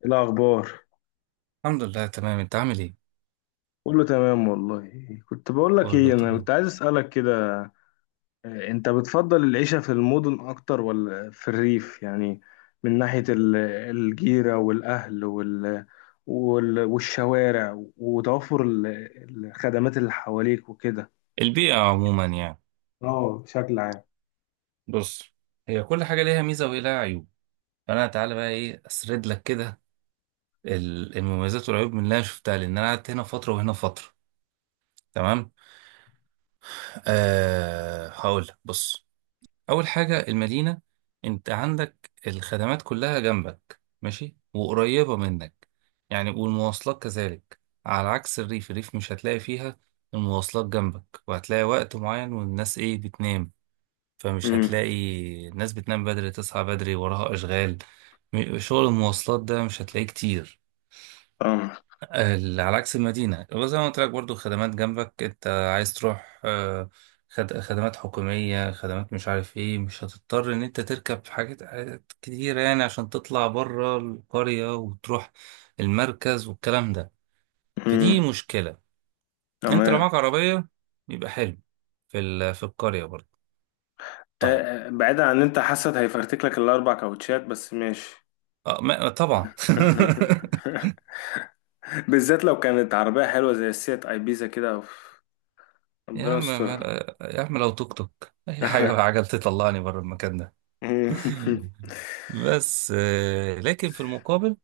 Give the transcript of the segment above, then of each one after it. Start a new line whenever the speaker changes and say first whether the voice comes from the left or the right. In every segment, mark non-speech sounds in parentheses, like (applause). left: إيه الأخبار؟
right: الحمد لله تمام، انت عامل ايه؟
left: كله تمام والله. كنت بقول لك
right: كله
left: ايه، انا
right: تمام.
left: كنت عايز اسألك كده. إيه، انت بتفضل العيشة في المدن اكتر ولا في الريف يعني؟ من ناحية الجيرة والاهل والشوارع وتوفر الخدمات اللي حواليك وكده.
right: البيئة عموما يعني؟
left: اه، بشكل عام.
right: بص، هي كل حاجة ليها ميزة وليها عيوب. فانا تعالى بقى ايه اسرد لك كده المميزات والعيوب من اللي انا شفتها، لان انا قعدت هنا فترة وهنا فترة. تمام. هقول لك، بص، اول حاجة المدينة، انت عندك الخدمات كلها جنبك ماشي وقريبة منك، يعني، والمواصلات كذلك. على عكس الريف، الريف مش هتلاقي فيها المواصلات جنبك، وهتلاقي وقت معين والناس ايه بتنام، فمش
left: امم.
right: هتلاقي. الناس بتنام بدري، تصحى بدري وراها أشغال. شغل المواصلات ده مش هتلاقيه كتير.
left: فاهمك.
right: على عكس المدينة، وزي ما قلت لك برضو خدمات جنبك، انت عايز تروح خدمات حكومية، خدمات مش عارف ايه، مش هتضطر ان انت تركب حاجات كتيرة يعني عشان تطلع بره القرية وتروح المركز والكلام ده. فدي
left: امم.
right: مشكلة. انت لو
left: تمام.
right: معاك عربية يبقى حلو في في القرية برضه. طيب.
left: آه، آه، بعيدا عن إن انت حاسس هيفرتك لك الـ4 كاوتشات، بس ماشي.
right: اه طبعا (laughs)
left: (laughs) بالذات لو كانت عربية حلوة زي السيات ايبيزا كده، أوف.
right: يا
left: ربنا
right: عم مال...
left: يسترها.
right: يا عم لو توك توك اي حاجه بقى،
left: (laughs)
right: عجل تطلعني بره المكان ده. (laughs) بس لكن في المقابل،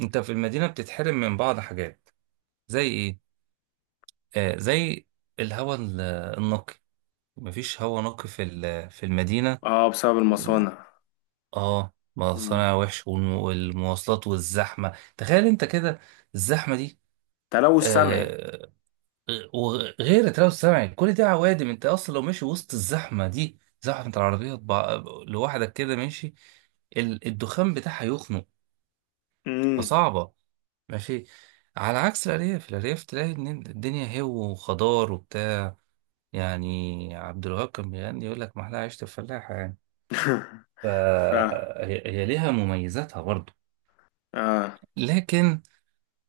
right: انت في المدينه بتتحرم من بعض حاجات. زي ايه؟ زي الهواء النقي. مفيش هواء نقي في في المدينه.
left: اه، بسبب المصانع.
right: اه،
left: مم.
right: مصانع وحش والمواصلات والزحمه، تخيل انت كده الزحمه دي.
left: تلوث سمعي.
right: آه، وغير تلوث سمعي، كل ده عوادم. انت اصلا لو ماشي وسط الزحمه دي، زحمه العربيات، لوحدك كده ماشي، الدخان بتاعها يخنق.
left: مم.
right: فصعبه ماشي. على عكس الارياف، الارياف تلاقي ان الدنيا هو وخضار وبتاع. يعني عبد الوهاب كان بيغني يقول لك محلاها عيشه الفلاحه يعني.
left: (laughs) ف اه
right: فهي ليها مميزاتها برضو. لكن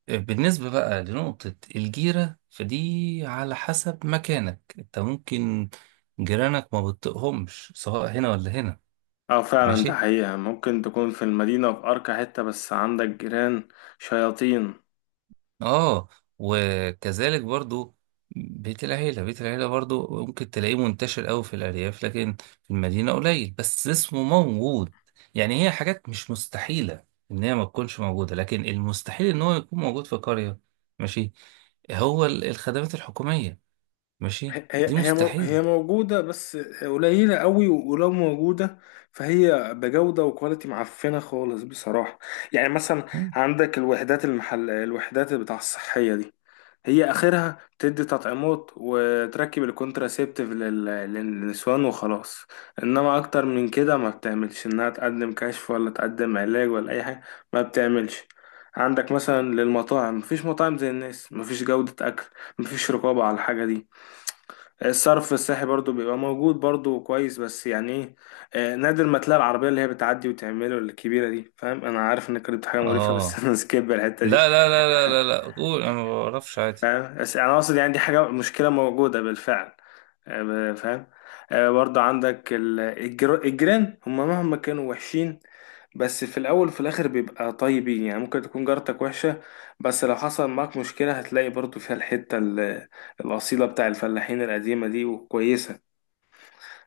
right: بالنسبة بقى لنقطة الجيرة، فدي على حسب مكانك انت. ممكن جيرانك ما بتطقهمش، سواء هنا ولا هنا.
left: اه، فعلا، ده
right: ماشي.
left: حقيقة. ممكن تكون في المدينة في أرقى حتة بس عندك جيران شياطين.
right: اه. وكذلك برضو، بيت العيلة، برضو ممكن تلاقيه منتشر قوي في الأرياف، لكن في المدينة قليل، بس اسمه موجود. يعني هي حاجات مش مستحيلة إن هي ما تكونش موجودة، لكن المستحيل إن هو يكون موجود في قرية. ماشي. هو الخدمات الحكومية. ماشي. دي
left: هي
right: مستحيل.
left: موجودة، بس قليلة قوي، ولو موجودة فهي بجودة وكواليتي معفنة خالص بصراحة. يعني مثلا، عندك الوحدات بتاع الصحية دي، هي آخرها تدي تطعيمات وتركب الكونتراسيبتيف للنسوان وخلاص. إنما أكتر من كده ما بتعملش، إنها تقدم كشف ولا تقدم علاج ولا أي حاجة ما بتعملش. عندك مثلا للمطاعم، مفيش مطاعم زي الناس، مفيش جودة أكل، مفيش رقابة على الحاجة دي. الصرف الصحي برضو بيبقى موجود برضو كويس، بس يعني ايه، نادر ما تلاقي العربية اللي هي بتعدي وتعمله الكبيرة دي. فاهم، انا عارف انك قلت حاجة مقرفة بس (laughs)
right: اه.
left: انا سكيب الحتة دي.
right: لا، قول انا ما بعرفش عادي.
left: فاهم، بس انا اقصد يعني دي حاجة مشكلة موجودة بالفعل. فاهم. برضو عندك الجيران، هم مهما كانوا وحشين بس في الاول وفي الاخر بيبقى طيبين. يعني ممكن تكون جارتك وحشة، بس لو حصل معاك مشكلة هتلاقي برضو فيها الحتة الأصيلة بتاع الفلاحين القديمة دي، وكويسة.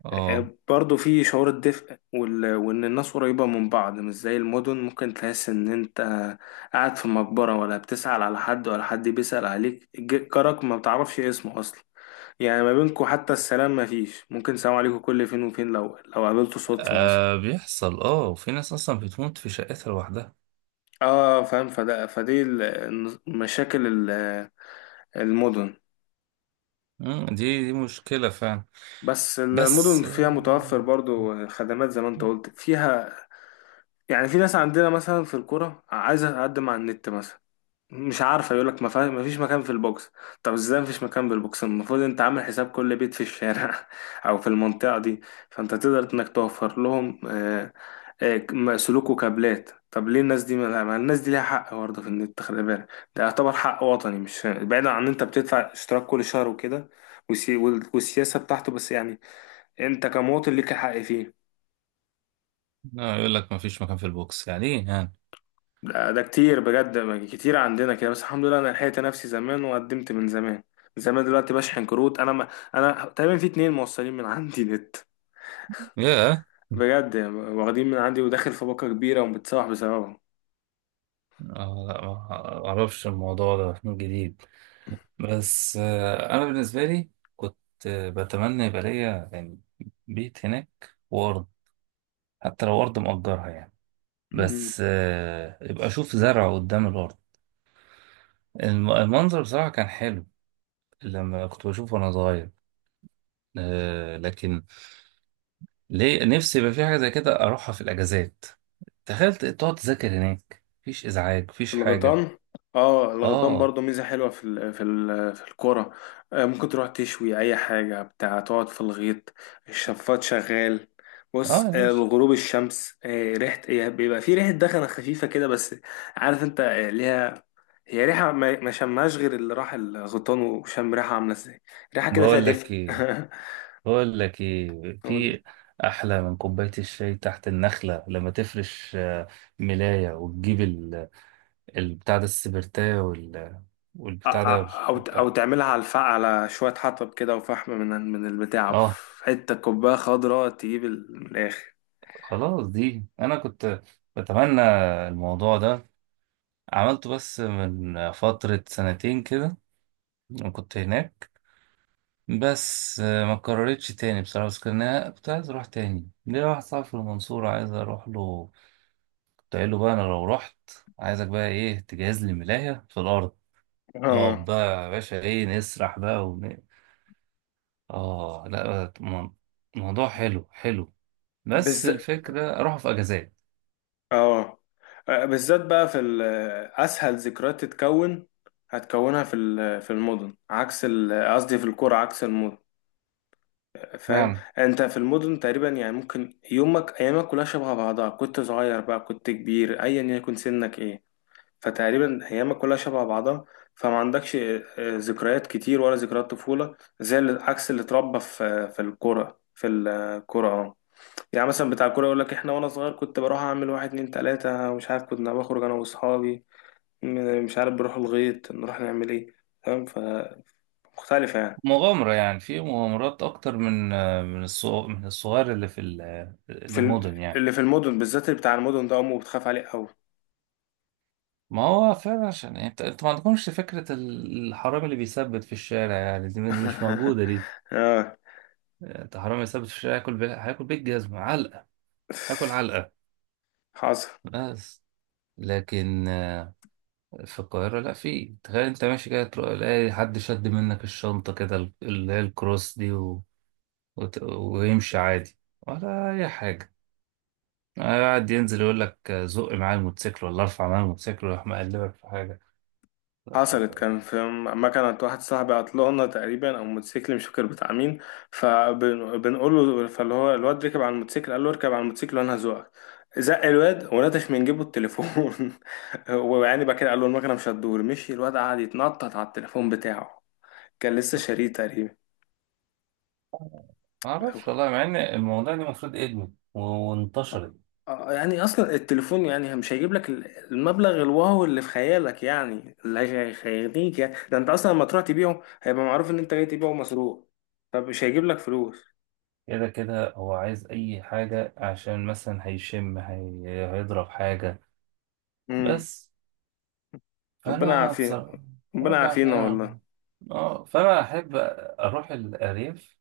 right: اه.
left: برضه في شعور الدفء وإن الناس قريبة من بعض، مش زي المدن ممكن تحس إن أنت قاعد في مقبرة، ولا بتسأل على حد ولا حد بيسأل عليك، جارك ما بتعرفش اسمه أصلا. يعني ما بينكوا حتى السلام ما فيش، ممكن سلام عليكم كل فين وفين لو قابلته صدفة مثلا.
right: بيحصل، اه، وفي ناس اصلا بتموت في شقتها لوحدها.
left: اه فاهم، فدي مشاكل المدن.
right: مم، دي مشكلة فعلا.
left: بس المدن
right: بس
left: فيها متوفر
right: آه.
left: برضو خدمات زي ما انت قلت فيها. يعني في ناس عندنا مثلا في القرى عايزة تقدم على النت مثلا، مش عارفه، يقول لك ما فيش مكان في البوكس. طب ازاي ما فيش مكان في البوكس؟ المفروض انت عامل حساب كل بيت في الشارع (laughs) او في المنطقه دي. فانت تقدر انك توفر لهم سلوك وكابلات. طب ليه الناس دي ما ما الناس دي ليها حق برضه في النت، خلي بالك ده يعتبر حق وطني. مش بعيدا عن ان انت بتدفع اشتراك كل شهر وكده، والسياسه بتاعته، بس يعني انت كمواطن ليك الحق فيه.
right: لا، يقول لك ما فيش مكان في البوكس، يعني ايه يعني؟
left: ده كتير بجد، كتير عندنا كده. بس الحمد لله انا لحقت نفسي زمان وقدمت من زمان. من زمان دلوقتي بشحن كروت. انا ما انا تقريبا في 2 موصلين من عندي (laughs) نت.
right: ياه.
left: بجد يعني واخدين من عندي وداخل في باقة كبيرة ومتصاح بسببهم.
right: آه، لا ما اعرفش الموضوع ده من جديد. بس آه، انا بالنسبة لي كنت بتمنى يبقى ليا يعني بيت هناك وارض، حتى لو ارض مأجرها يعني، بس آه يبقى اشوف زرع قدام الارض. المنظر بصراحة كان حلو لما كنت بشوفه وأنا صغير. آه، لكن ليه، نفسي يبقى في حاجة زي كده أروحها في الأجازات. تخيل تقعد تذاكر هناك، مفيش إزعاج مفيش حاجة.
left: الغيطان. اه، الغيطان
right: آه.
left: برضو ميزة حلوة في الكورة. آه، ممكن تروح تشوي أي حاجة بتاع، تقعد في الغيط، الشفاط شغال.
right: آه
left: بص،
right: يا باشا.
left: الغروب، الشمس، ريحة، هي بيبقى في ريحة دخنة خفيفة كده بس. عارف انت، ليها، هي ريحة ما شمهاش غير اللي راح الغيطان وشم ريحة عاملة ازاي. ريحة كده فيها
right: بقول لك
left: دفء.
right: إيه،
left: (laughs) أو
right: في أحلى من كوباية الشاي تحت النخلة، لما تفرش ملاية، وتجيب البتاع ده، السبرتاية، والبتاع ده،
left: أو
right: بتاع،
left: تعملها على الفحم، على شوية حطب كده وفحم من من البتاع،
right: آه.
left: في حتة كوباية خضراء تجيب من الآخر.
right: خلاص دي أنا كنت بتمنى. الموضوع ده عملته بس من فترة سنتين كده، كنت هناك. بس ما كررتش تاني بصراحة. بس كان أنا كنت عايز أروح تاني، ليا واحد صاحبي في المنصورة عايز أروح له. كنت قايل له بقى، أنا لو رحت عايزك بقى إيه تجهز لي ملاية في الأرض، نقعد
left: اه
right: بقى يا باشا إيه نسرح بقى ون... آه لا موضوع حلو بس
left: بالذات.
right: الفكرة أروح في أجازات
left: اه. بالذات بقى اسهل ذكريات تتكون، هتكونها في المدن، عكس قصدي في القرى عكس المدن، فاهم.
right: يعني.
left: انت في المدن تقريبا يعني ممكن ايامك كلها شبه بعضها، كنت صغير بقى كنت كبير ايا يكن سنك ايه. فتقريبا ايامك كلها شبه بعضها. فما عندكش ذكريات كتير، ولا ذكريات طفولة، عكس اللي اتربى في القرى في القرى. يعني مثلا بتاع الكورة يقول لك احنا وانا صغير كنت بروح اعمل واحد اتنين تلاتة، مش عارف، كنا بخرج انا واصحابي، مش عارف بروح الغيط نروح نعمل ايه، فاهم، فمختلفة يعني.
right: مغامرة يعني، في مغامرات أكتر من من الصغ... من الصغير اللي في المدن يعني.
left: اللي في المدن، بالذات اللي بتاع المدن ده امه بتخاف عليه قوي.
right: ما هو فعلا، عشان يعني انت ما عندكمش فكرة الحرامي اللي بيثبت في الشارع يعني، دي مش موجودة دي.
left: (laughs) اه،
right: انت حرامي يثبت في الشارع هياكل بيه، جزمة علقة، هياكل علقة.
left: حصل.
right: بس. لكن في القاهرة لا، في تخيل انت ماشي كده، تروح تلاقي حد شد منك الشنطة كده، اللي هي الكروس دي و... وت... ويمشي عادي، ولا أي حاجة. قاعد ينزل يقول لك زق معايا الموتوسيكل، ولا ارفع معايا الموتوسيكل، ويروح مقلبك في حاجة.
left: حصلت، كان في، ما كانت واحد صاحبي عطلانة تقريبا، او موتوسيكل مش فاكر بتاع مين. فبنقول له فاللي هو الواد ركب على الموتوسيكل، قال له اركب على الموتوسيكل وانا هزوقك. زق الواد ونتش من جيبه التليفون. (laughs) ويعني بقى كده، قال له المكنه مش هتدور، مشي الواد قعد يتنطط على التليفون بتاعه. كان لسه شاريه تقريبا.
right: ما اعرفش والله، مع ان الموضوع ده المفروض ادمي وانتشرت.
left: يعني اصلا التليفون يعني مش هيجيب لك المبلغ الواو اللي في خيالك يعني، اللي هيغنيك يعني. ده انت اصلا لما تروح تبيعه هيبقى معروف ان انت جاي تبيعه مسروق، فمش هيجيب لك فلوس.
right: كده كده هو عايز اي حاجة عشان مثلا هيشم، هي... هيضرب حاجة.
left: امم.
right: بس.
left: ربنا
right: فانا
left: يعافينا.
right: بصراحة،
left: ربنا
right: رب عافية
left: يعافينا والله.
right: والله. اه، فانا احب اروح الارياف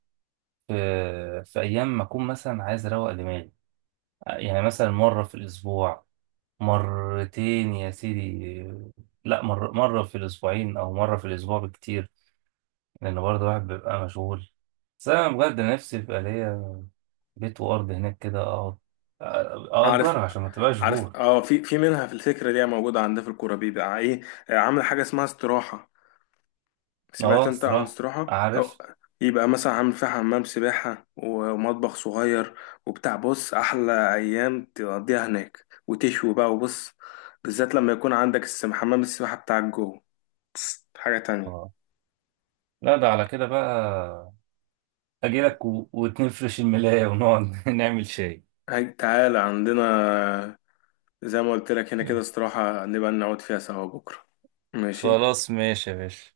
right: في... في ايام ما اكون مثلا عايز اروق دماغي. يعني مثلا مرة في الاسبوع، مرتين يا سيدي. لا مر... مرة في الاسبوعين او مرة في الاسبوع بكتير، لأن برضه الواحد بيبقى مشغول. بس أنا بجد نفسي يبقى ليا بيت وأرض هناك كده، أقعد أأجرها
left: عارف.
right: عشان ما تبقاش
left: عارف،
right: بور.
left: اه، في منها. في الفكره دي موجوده عندنا في الكوره، بيبقى ايه، عامل حاجه اسمها استراحه. سمعت
right: أه
left: انت عن
right: الصراحة.
left: استراحة او؟
right: عارف.
left: يبقى مثلا عامل فيها حمام سباحة ومطبخ صغير وبتاع. بص، احلى ايام تقضيها هناك، وتشوي بقى. وبص، بالذات لما يكون عندك حمام السباحة بتاعك جوه. بص، حاجة تانية.
right: اه. لا ده على كده بقى أجيلك و... وتنفرش الملاية ونقعد (laughs) نعمل شاي.
left: هاي تعالى عندنا، زي ما قلت لك هنا كده استراحة، نبقى نقعد فيها سوا بكرة. ماشي.
right: خلاص ماشي يا باشا.